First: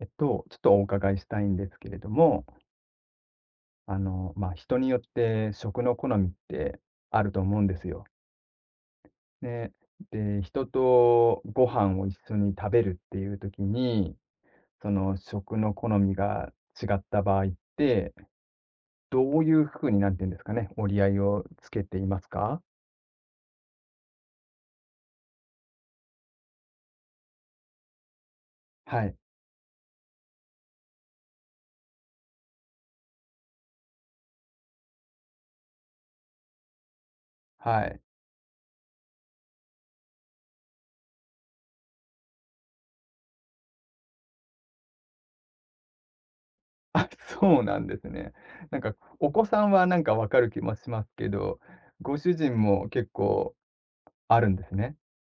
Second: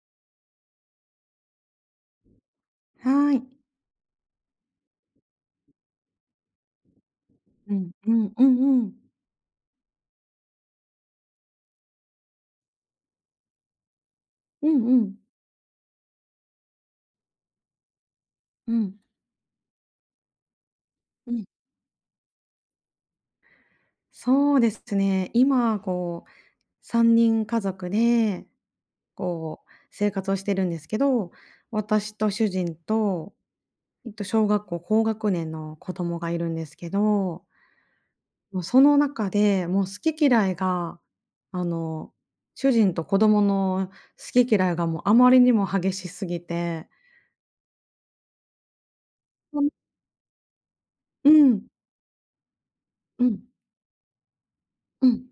ちょっとお伺いしたいんですけれども、はい。人によって食の好みってあると思うんうですん、よ。うん、うんうん。ね。で、人とご飯を一緒に食べるっていう時に、うんそうのん。食の好みが違った場合って、うん。どういうふうに、なんていうんですかね、折り合いうをん、つけていますか？そうですね。今こう3人家族で、はい、こう生活をしてるんですけど、私と主人と、小学校高学年の子供がいるんですけど、はい。もうその中で、もう好き嫌いが、あの、主人と子供の好き嫌いがもうあまりにも激しすぎて。 あ、そうなんですね。なんかお子さうん。んはなんか分かる気もしますけうど、ん。ご主人も結うん、構あるんですね。うん。い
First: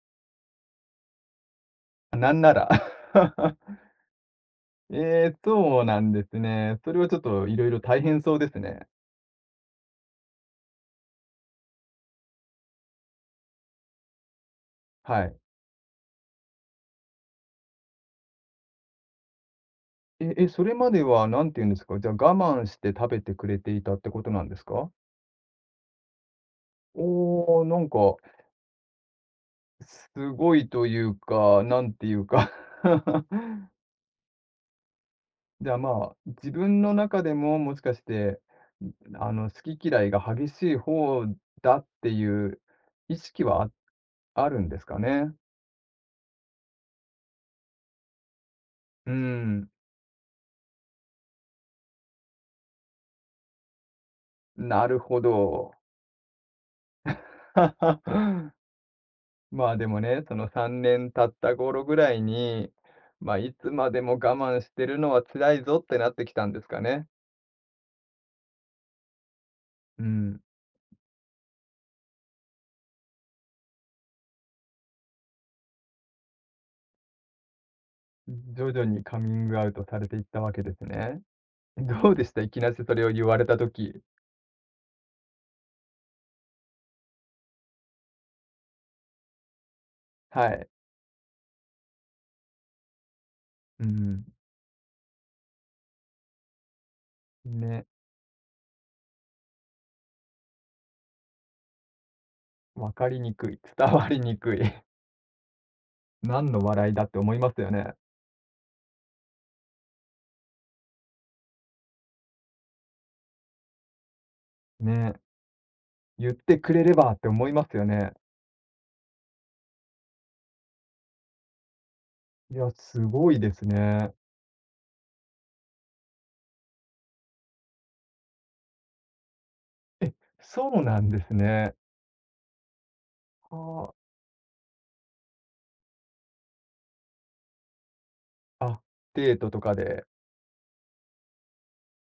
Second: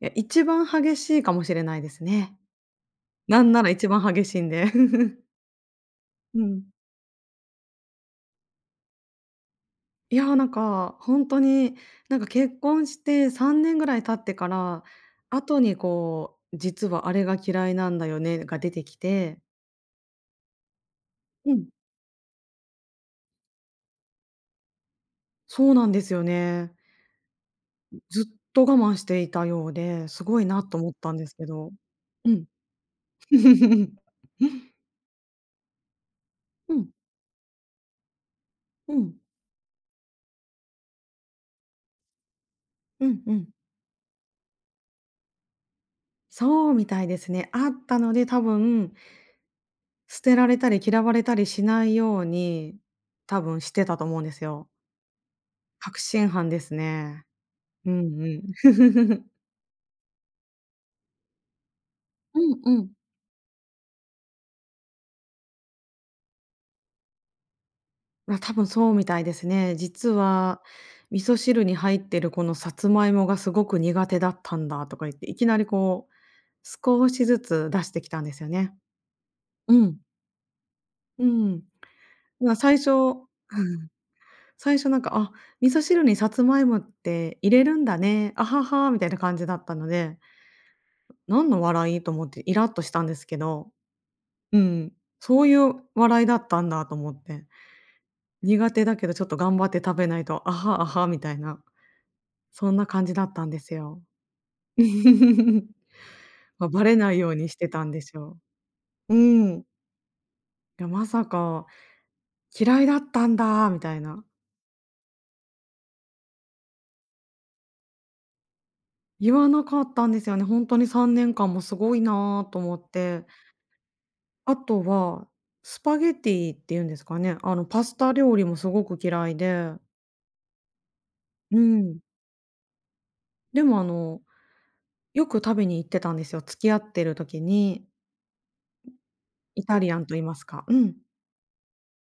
や、一番激しいかもしれないですなね。んなら。なんなら 一番激しいんで。え え、そうなんですうん。ね。それはちょっといろいろ大変そうですね。いや、なんか、本当に、なんか結婚して3年ぐらい経ってから、はい。後にこう、実はあれが嫌いなんだよねが出てきて。え、え、それまではなんうてん、言うんですか、じゃあ我慢して食べてくれていたってことなんですか？そうなんですよね。おお、ずっと我慢していたようで、すすごいごないとと思っいたうんですけか、ど。なんていううん。か じゃあ、まあ、自う分ん、の中でも、もしかして、うん、好き嫌いが激しい方だっていうう意ん、う識ん。はあるんですかね。そうみたいですね。あったので、多分うーん、捨てられたり嫌われたりしないように、多分してたと思うんですよ。なるほど。確信犯ですね。うんうん。まあ、でもね、その3年経った頃ぐらいうんに、うん。まあ、いつまでも我慢してるのは辛いぞってなってきたんですかね。あ、多分そうみたいですね。う実ん。は、味噌汁に入ってるこのさつまいもがすごく苦手だったんだとか言って、いきなりこう、少しずつ出してきたんですよ徐ね。々にカミングアウうトさん。れていったわけですね。うん。どうでした？いま、きなり最それを言初われた時。最初なんか、あ、味噌汁にさつまいもって入れるんだね、あはは、みたいな感じだったので、はい。何の笑い？と思ってイラッとしたんですけど、うん。うん、そういう笑いだったんだと思って、ね、苦手だけどちょっと頑張って食べないと、あはあはみたいな、そんなわ感かじりだっにたんくでい、す伝よ。わりにくい。何のまあ、バ笑いレだっなていよ思ういにましすてよたんね。でしょう。うん。いや、まさか「嫌いだったんだ」みたいな、ね、言ってくれればって思いますよね。言わなかったんですよね。本んに3年間もすごいなーいとや、思っすて。ごいですね。あとは、スパゲティっていうんですかね、あの、パスタ料理もすごく嫌いで、え、そうなんですうね。ん。でも、あはの、よく食べに行ってたんですよ。付き合ってる時に、あ。あ、デートとイかタリアで、ンと言いますか。うん。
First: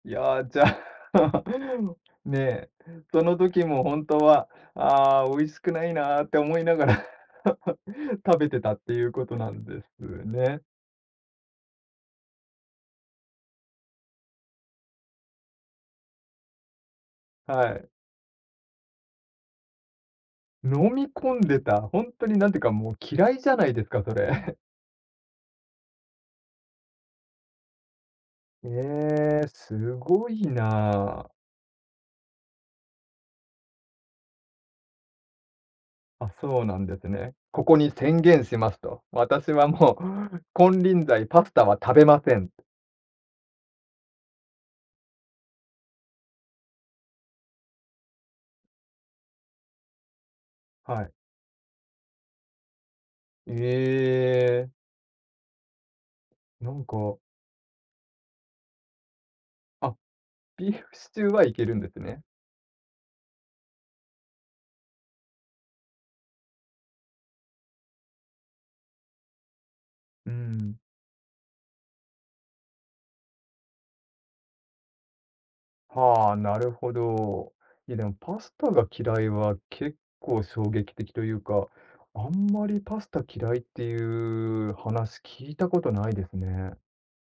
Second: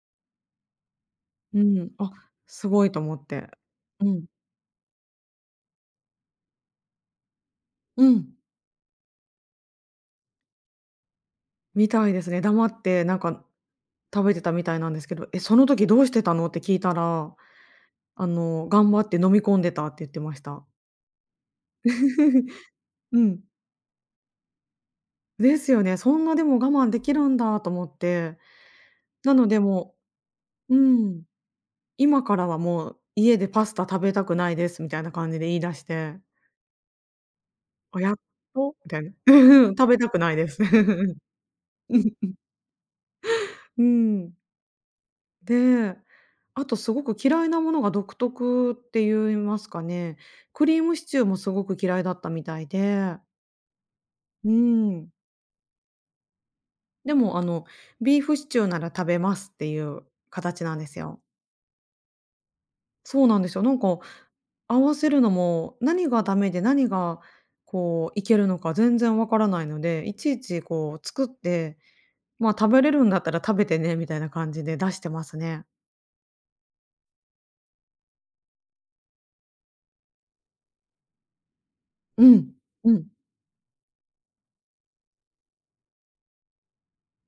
いや、じゃあ うん。あ、ねすえ、ごいと思そっのて。時もう本当ん。は、ああ、美味しくないなって思いながら うん。食べてたっていうことなんですね。みたいですね。黙って、なんか、食べてたみたいなんですけど、「え、その時どうしてたの？」って聞いたら、はい。あの、「頑張って飲み込んでた」って言ってました。飲み込んでた、本当になんていう か、もうう嫌いん。じゃないですか、それ。ですよね。そんなでも我慢できるんだと思って。なええ、ので、すもごいう。うなん。あ。「今からはもう家でパスタ食べたくないです」みたいな感じで言い出して。あ、そうなんですね。ここにあ、やっ宣言しまとすみたと。いな。う私んはうん、食もべたくないう で す。金輪 際パスタは食べません。うん。で、あとすごく嫌いなものが独特って言いますかね、クリームはシい。チューもすごく嫌いだったみたいで、えうえ、ん。なんか、でもあの、ビーフシチューなら食べますっていあ、う形ビなんーでフすシよ。チューはいけるんですね。そうなんですよ。なんか、合わせるのも、何がダメで何がこういけるのか全然わからないので、いうちいちん。こう作って、まあ、食べれるんだったら食べてねみたいな感じで出してますね。はあ、なるほど。いや、でもパスタが嫌いは結構衝撃的というか、うあんん、まりうパん。スタ嫌いっていう話聞いたことないですね。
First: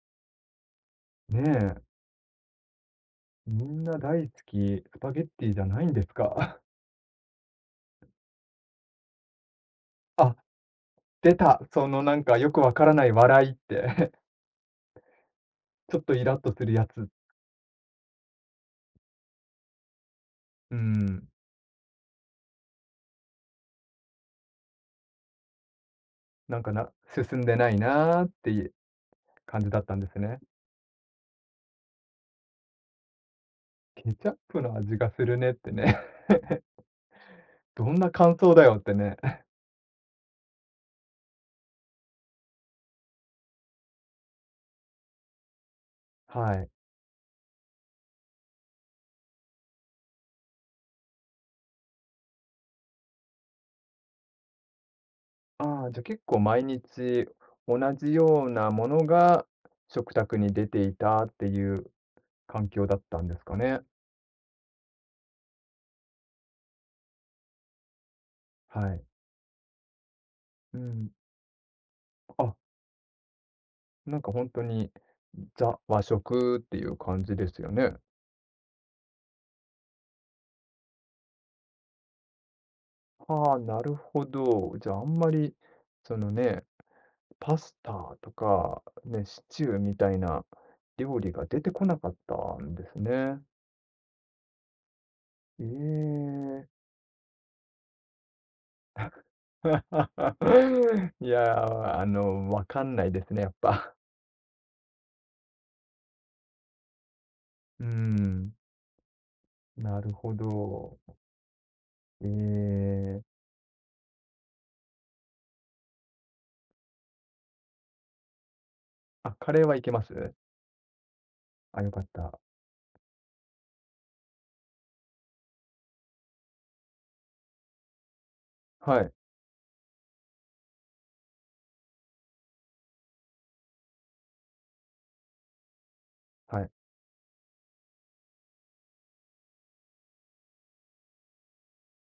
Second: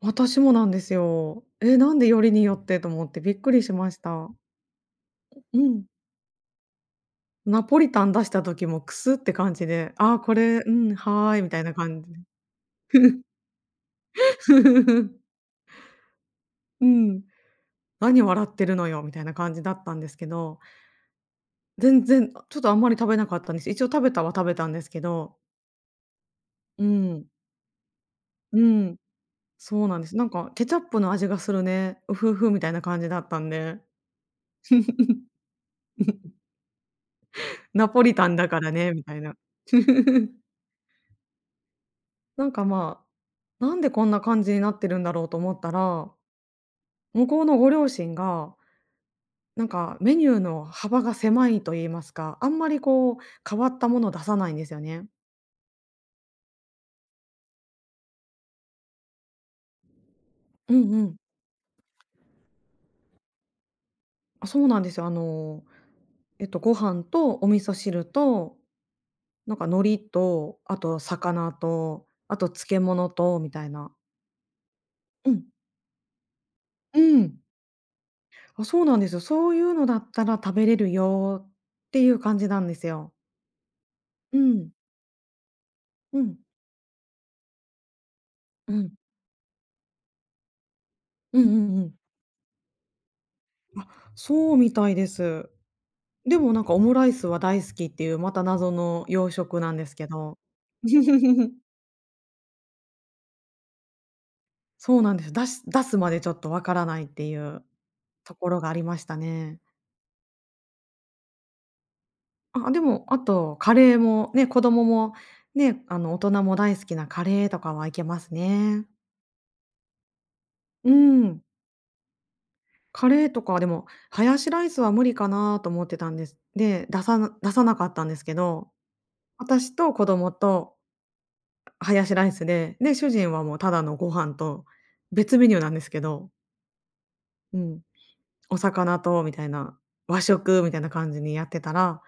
私もなんですねよ。え、え、なんでよりによってと思ってびっくりみしんまなし大た。好き、スパゲッティじうゃないん。んですか？ナポリタン出した時もクスって感じで、ああ、これ、うん、は出ーい、みたた、いなそ感のじなで。んかよくわからない笑いって ちょっとイラっとするやうつ。ん。何笑ってるのよみたいな感じだったんですけど、うん、全然、ちょっとあんまり食べなかったんです。一応食べたは食べたんですけど、なんかうなん、進んでないなーってういうん、感じそだっうたなんんでです。すなんね。かケチャップの味がするね、うふうふみたいな感じだったんで。ケチャップの味がす るねってね。どナんポなリタ感ンだ想かだらよっね、てみたね。いな。なんか、まあ、なんでこんな感じになってるんだろうと思ったら、はい。向こうのご両親が、なんかメニューの幅が狭いと言いますか、あんまりこう変わったものを出さないんですよね。ああ、じゃ、結構毎日同じようなものが食卓に出うてんいうん。たっていう環境だったんですかね。あ、そうなんですよ。ご飯とお味噌汁と、はい。なんか海苔と、あうとん。魚と、あとあ、漬物とみたいな。なんか本当にうん。ザ和食っていうう感じん。ですよね。あ、そうなんですよ。そういうのだったら食べれるよっていう感じなんですよ。はあ、なるほうん。ど。じゃあ、あんまりそうのん。ね、パスタとうか、ん。ね、シチューみたいな料理うんがう出てんうこん。なかったんですね。あ、そうみたいです。えでもなんえ。かオムライスは大好きっていう、また謎の洋食なんですけど。い やー、わかんないですね、やっぱ。そうなんです。出し出すまでちょっとわからないっていううーとこん、ろがありましたね。なるほど。えあ、でも、あえ、とカレーもね、子供もね、あの、大人も大好きなカレーとかはいけますね。あ、カレーはいけます？うん。あ、よかった。カレーとか、でも、ハヤシライスは無理かなと思ってたんです。で、出さなかったんですけど、はい、私と子供とハヤシライスで、で、主人はもうただのご飯と、別メニューなんですけど、はい。うん、お魚とみたいな、和食みたいな感じにやってたら、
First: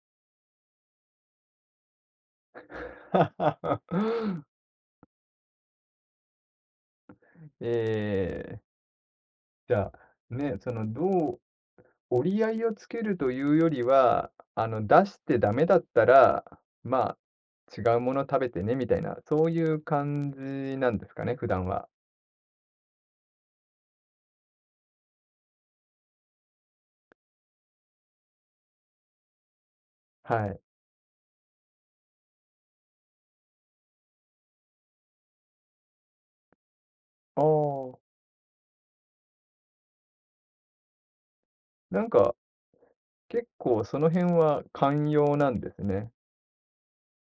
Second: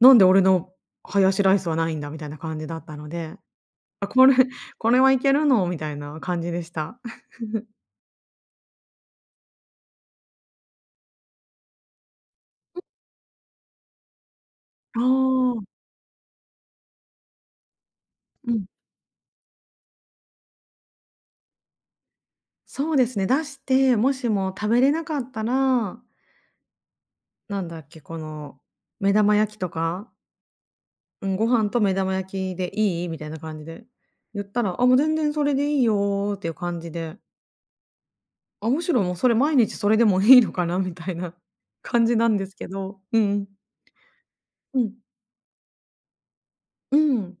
なんで俺のハヤシライスはないんだみたいな感じだったので、これはいけるのみたいな感じでした。ええ、じゃあ、ね、その、どう折り合いをつけるというよりは、あ出してダメだあ、ったら、まあ、違うもの食べうてん。ねみたいな、そういう感じなんですかね、普段は。そうですね、出して、もしも食べれなかったら、なんだっけ、この、目玉焼きとか、はい。うん、ご飯と目玉焼きでいい？みたいな感じで言ったら、あ、もう全然それでいいよっていう感じで、ああ、あ、むしろもうそれ毎日それでもいいのかなみたいな な感んじなかんですけど、うんう結ん。構その辺はうん、寛容なんですね、うん。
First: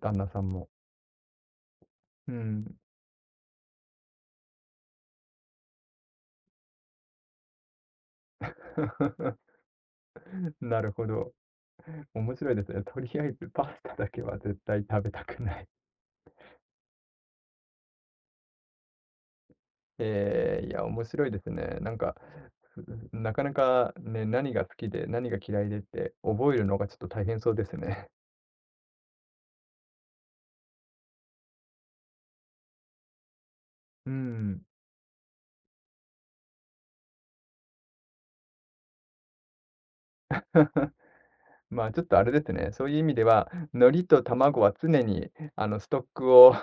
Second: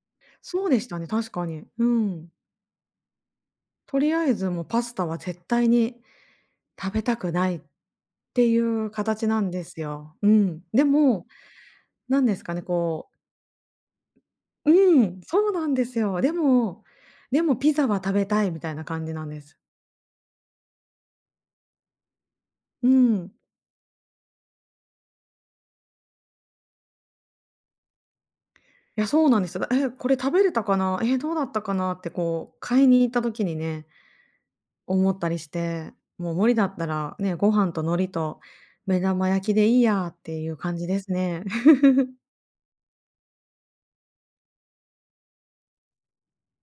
旦那さんそも。うでしたね、確かに。うん。うん。とりあえずもうパスタは絶対に食べたくないっていう形 なんですよ。うん。なでるほも、ど。なん面です白かいね、ですね。とりこう。あえずパスタだけは絶対う食べん、たくそうなない。んですよ。でもピザは食べたいみたいな感じなんです。えーいや、面白いですね。うん。かなかね、何が好きで何が嫌いでって覚えるのがちょっと大変そうですね。いや、そうなんですよ。え、これ食べれたかな？え、どうだったかな？ってこう買いに行った時にね、うん。思ったりして、もう無理だったらね、ご飯と海苔と目玉焼きでいいやっていう感じですね。まあ、ちょっ とあれですね、そういう意味では、海苔と卵は常にストックを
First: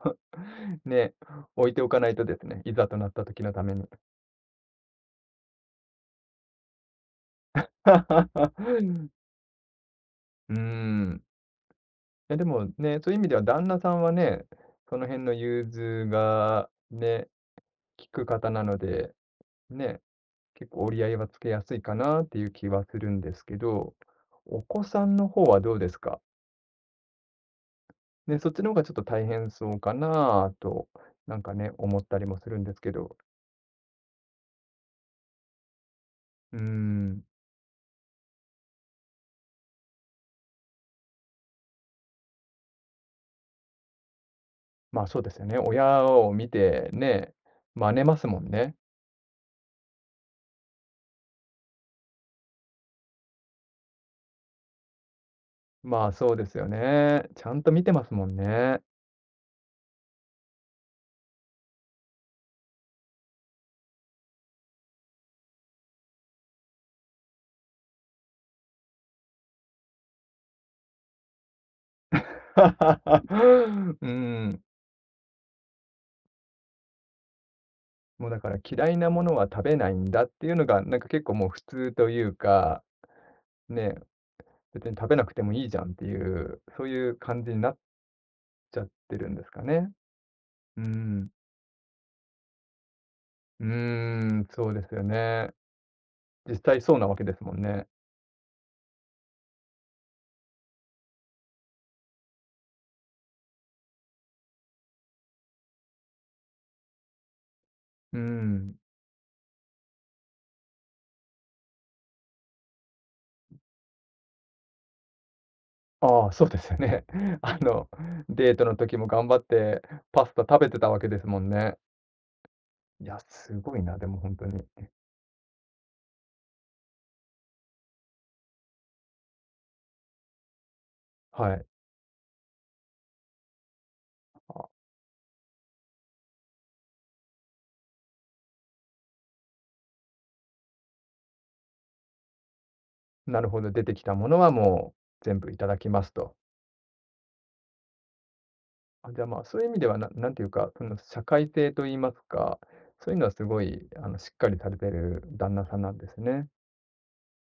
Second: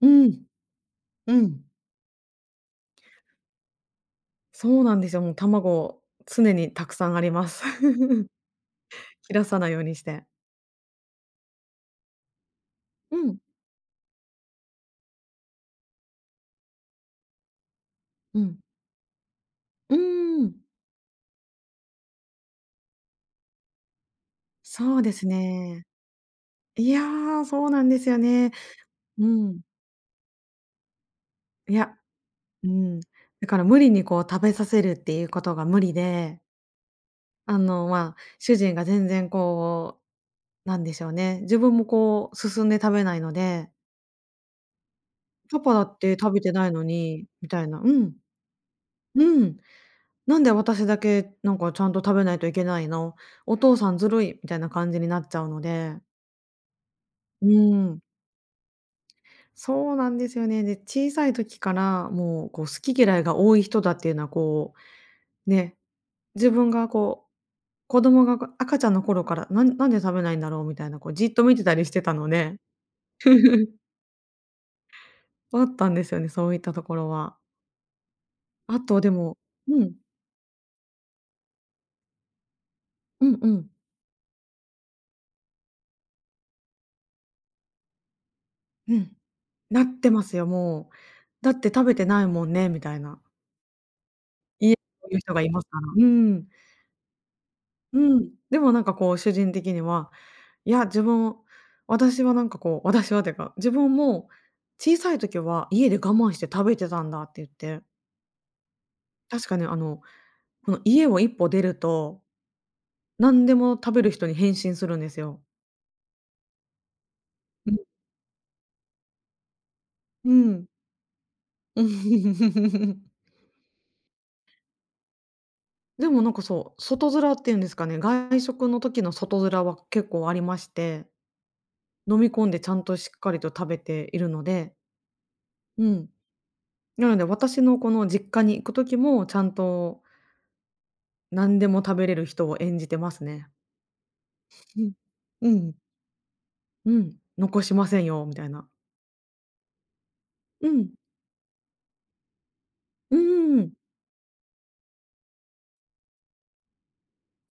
うん、ね、うん。置いておかないとですね、いざとなった時のために。そうなんですよ。もう卵、常にたくさんあります。切らさないようにして。うーん。え、でもね、そういうう意味でん、は旦那さんはね、その辺の融通がね、効くう方ん。なので、うーね、ん、結構折り合いはつけやすいかなっていう気はするんですけど、お子そうさでんすの方はどうね。ですか？いやー、そうなんですよね、そね。っちの方がちょっとう大変ん。そうかなと、なんかね、いや、思ったりもするんうですけん。ど。だから無理にこう食べさせるっていうことが無理で、うーん、あの、まあ、主人が全然こう、なんでしょうね、自分もこう進んで食べないので、ま、そうですよね。パパだっ親てを食べ見てないのてに、ね、みたいな。う真似まん、すもんね。うん。なんで私だけなんかちゃんと食べないといけないの、お父さんずるいみたいな感じになっちゃうので、まあ、そうですよね。ちうゃんと見てん、ますもんね。そうなんですよね。で、小さい時からもうこう好き嫌いが多い人だっていうのはこね、自分がこう、子供が、こう赤ちゃんの頃から、なんで食べないんだろうみたいな、こう、じっと見てたりしてたので、うん。あったんですよね、そういったところは。もうだからあ嫌いとなでものもは食べうないん、んだっていうのが、なんか結構もう普通というか、うんうん、ね、別に食べなくてもいいじゃんっていう、そういう感じになっちゃっうん、てるんですかなっね。てますよ、うもう。ん。だって食べてないもんねみたいな。うーん、そうい、ですよそういう人がいね。ますから。うん、実際そうなわけですもんね。うん。でもなんかこう主人的には、いや、自分私はなんかこう、私はっていうか、自分も小さい時は家で我慢して食べてたんだって言って、うん。確かね、この家を一歩出ると、何でも食べる人に変身するんですよ。ああ、そうですよね。あうん。の、デートの時も頑張ってパうスタ食ん。 べてたわけですもんね。いや、すごいな、でも本当に。でもなんかそう、外面っていうんですかね、外食の時の外面は結構ありまして、はい。飲み込んでちゃんとしっかりと食べているので、うん。なので私のこの実家に行く時もちゃんと何でも食べれる人を演じてますなるね。ほど、出てきたものはうもん。う全う部いたん。だきますと。うん。残しませんよみたいな。あ、じゃあ、まあ、そういう意味では、なんていううか、そん。の社会性と言いますか、そういううのはすごん。い、しっかりされてる旦那さんなんですね。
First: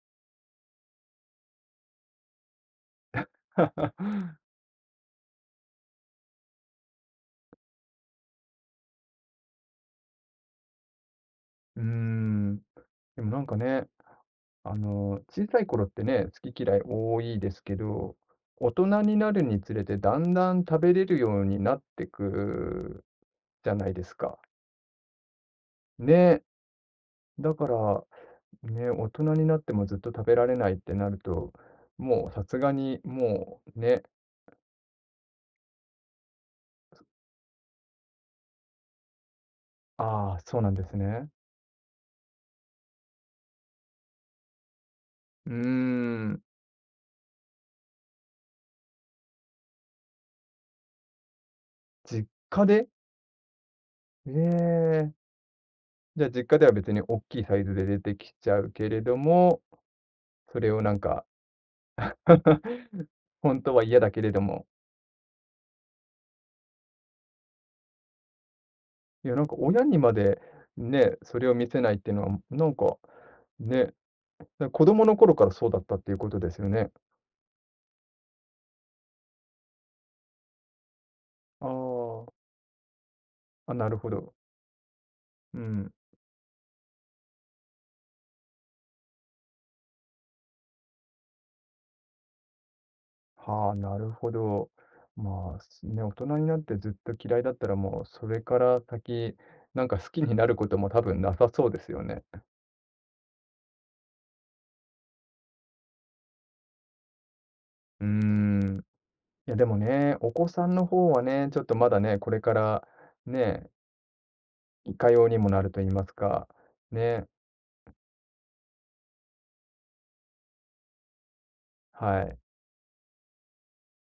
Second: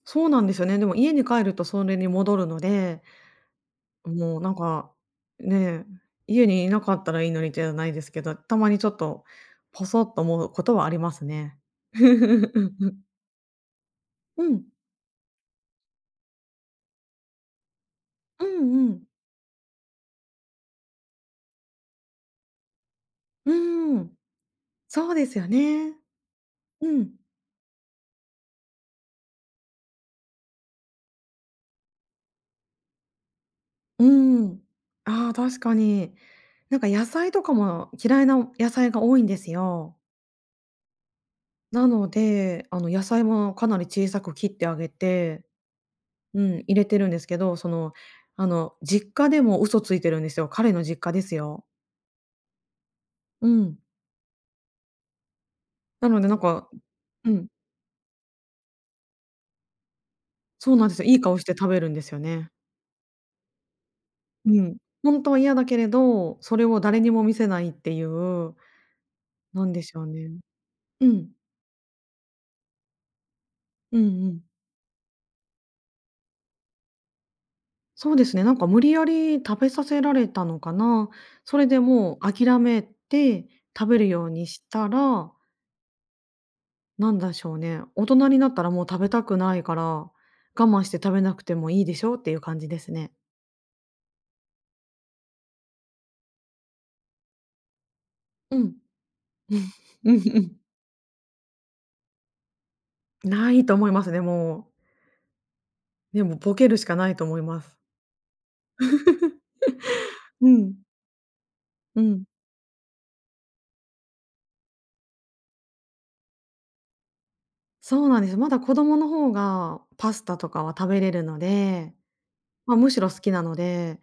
そうなんですよね。でも家に帰るとそれに戻るので、 もうなんか、ねえ、家にいなかったらいいのにじゃないですけど、たまにちょっとポソッと思うことはありますね。うーん。でもなんかね、うん。小さい頃ってね、好き嫌い多いですけど、う大ん人うん。になるにつれてだんだん食べれるようになってくうじゃなーいでん。すか。そうですよね。ね。うん。だからね、大人になってもずっと食べられないってなると、もうさすがにもうね、うーん。ああ、確かに。なんか野菜とかも嫌いな野菜が多いんですよ。ああ、そうなんですね。なので、野菜もかなり小さく切ってあげて、うーん、うん、入れてるんですけど、実家でも嘘ついてるんですよ。彼の実家ですよ。実家で、うん。ええ、なのじゃであなん実家でか、は別におっうきいん。サイズで出てきちゃうけれども、それそうをなんなでんすよ。いいか 顔して食べるんですよね。本当は嫌だけれどうも、ん。本当は嫌だけれど、それを誰にも見せないっていう、いやなんかなんで親しにょうまね。でうね、ん。それを見せないっていうのは、なんか、ね、うんうん。子供の頃からそうだったっていうことですよね。そうですね、なんか無理やり食べさせられたのかな。そあれでもあ、う諦めてあ、な食るべるほようど。にしたら、うん。なんでしょうね、大人になったらもう食べたくないから、我慢して食べなくてもいいでしょっていう感じですね。はあ、なるほど。まあ、すね、大人になってずっと嫌いだったら、もうそれかうん。ら先、な んか好うんきにうなるん。ことも多分なさそうですよね。ないと思いますね、もう。でも、ボケるしかないと思います。うーん。いや、でもね、お子うさん、んの方はね、ちょっとまだうね、ん。これからね、いかようにもなると言いますか、ね、そうなんです。まだ子供の方がパスタとかは食べれるので、はい。まあ、むしろ好きなので、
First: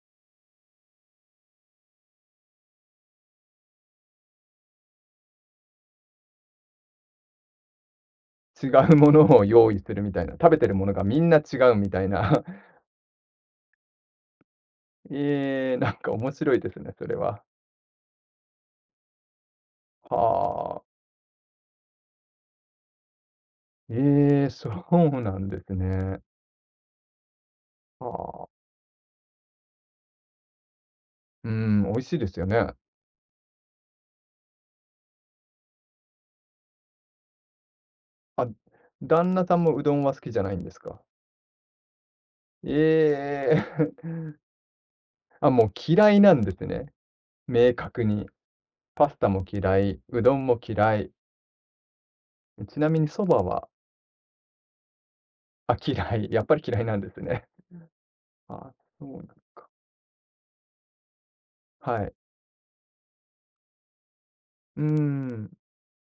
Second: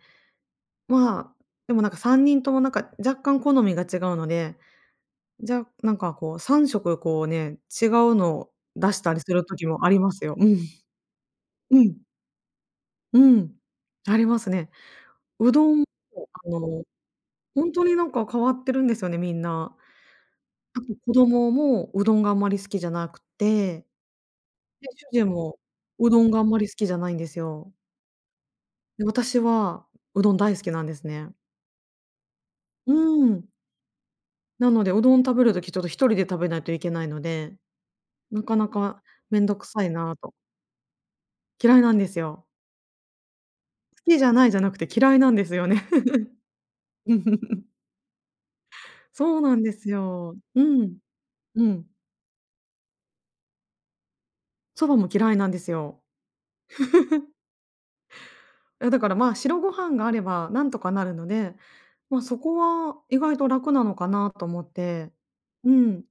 まあ、でもなんか3人ともなんか若干好みが違うので、じゃ、なんかこう3食こうね、違うのを違出うしもたりすのるを時用意もあすりるみまたすいな、よ。う食べん。てるものがみんな違ううみん。たいな。うん。ありますね。うどええ、んも、なんか面あ白いですの、ね、それは。ほんとになんか変わってるんですよね、みんな。はああ。と子供もうどんがあんまり好きじゃなくて、ええ、そで、主う人なんもですうどね。んがあんまり好きじゃないんですよ。はあ。で、私はうどん大好きなんですね。うーん、美味しいですよね。うん。なので、うどん食べる時ちょっと一人で食べないといけないので、なあ、かなか旦め那んさどんくもうさいどんはな好きと。じゃないんですか？嫌いなんですよ。ええ。好きじゃないじゃなくて嫌いなん であ、すもようね。嫌いなんですね、明 確に。パスタそうもなんで嫌すい、うどよ。んもう嫌ん。い。うん。ちなみにそばは、蕎麦も嫌いなんですあ、よ。嫌い、やっぱり嫌いなんですね。あ、いや、だそからうなのまあ、白か。ご飯があればなんとかなるので、はい。まあ、そこは意外と楽なのかなと思っうーて。ん。うん、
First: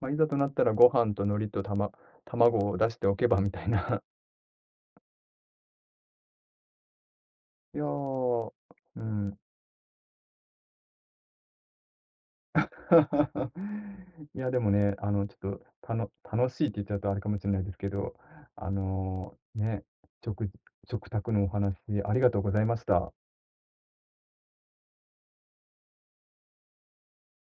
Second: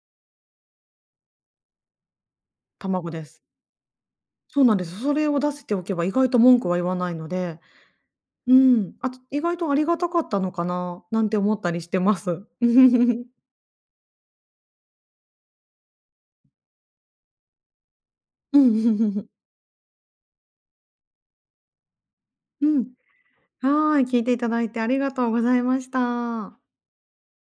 まあ、いざとなったらご飯と海苔と卵を出して卵おでけばす。みたいな。そうなんです。それを出せておけば意外と文句は言わないので、いやー、うん、うーあとん。意外とありがたかったのかな、なんて思ったりしてます。いや、でもね、ちょっと、楽しいって言っちゃうとあれかもしれないですけど、うん。ね、食食卓のお話ありがとうござ いうましん。た。はーい、聞いていただいてありがとうございました。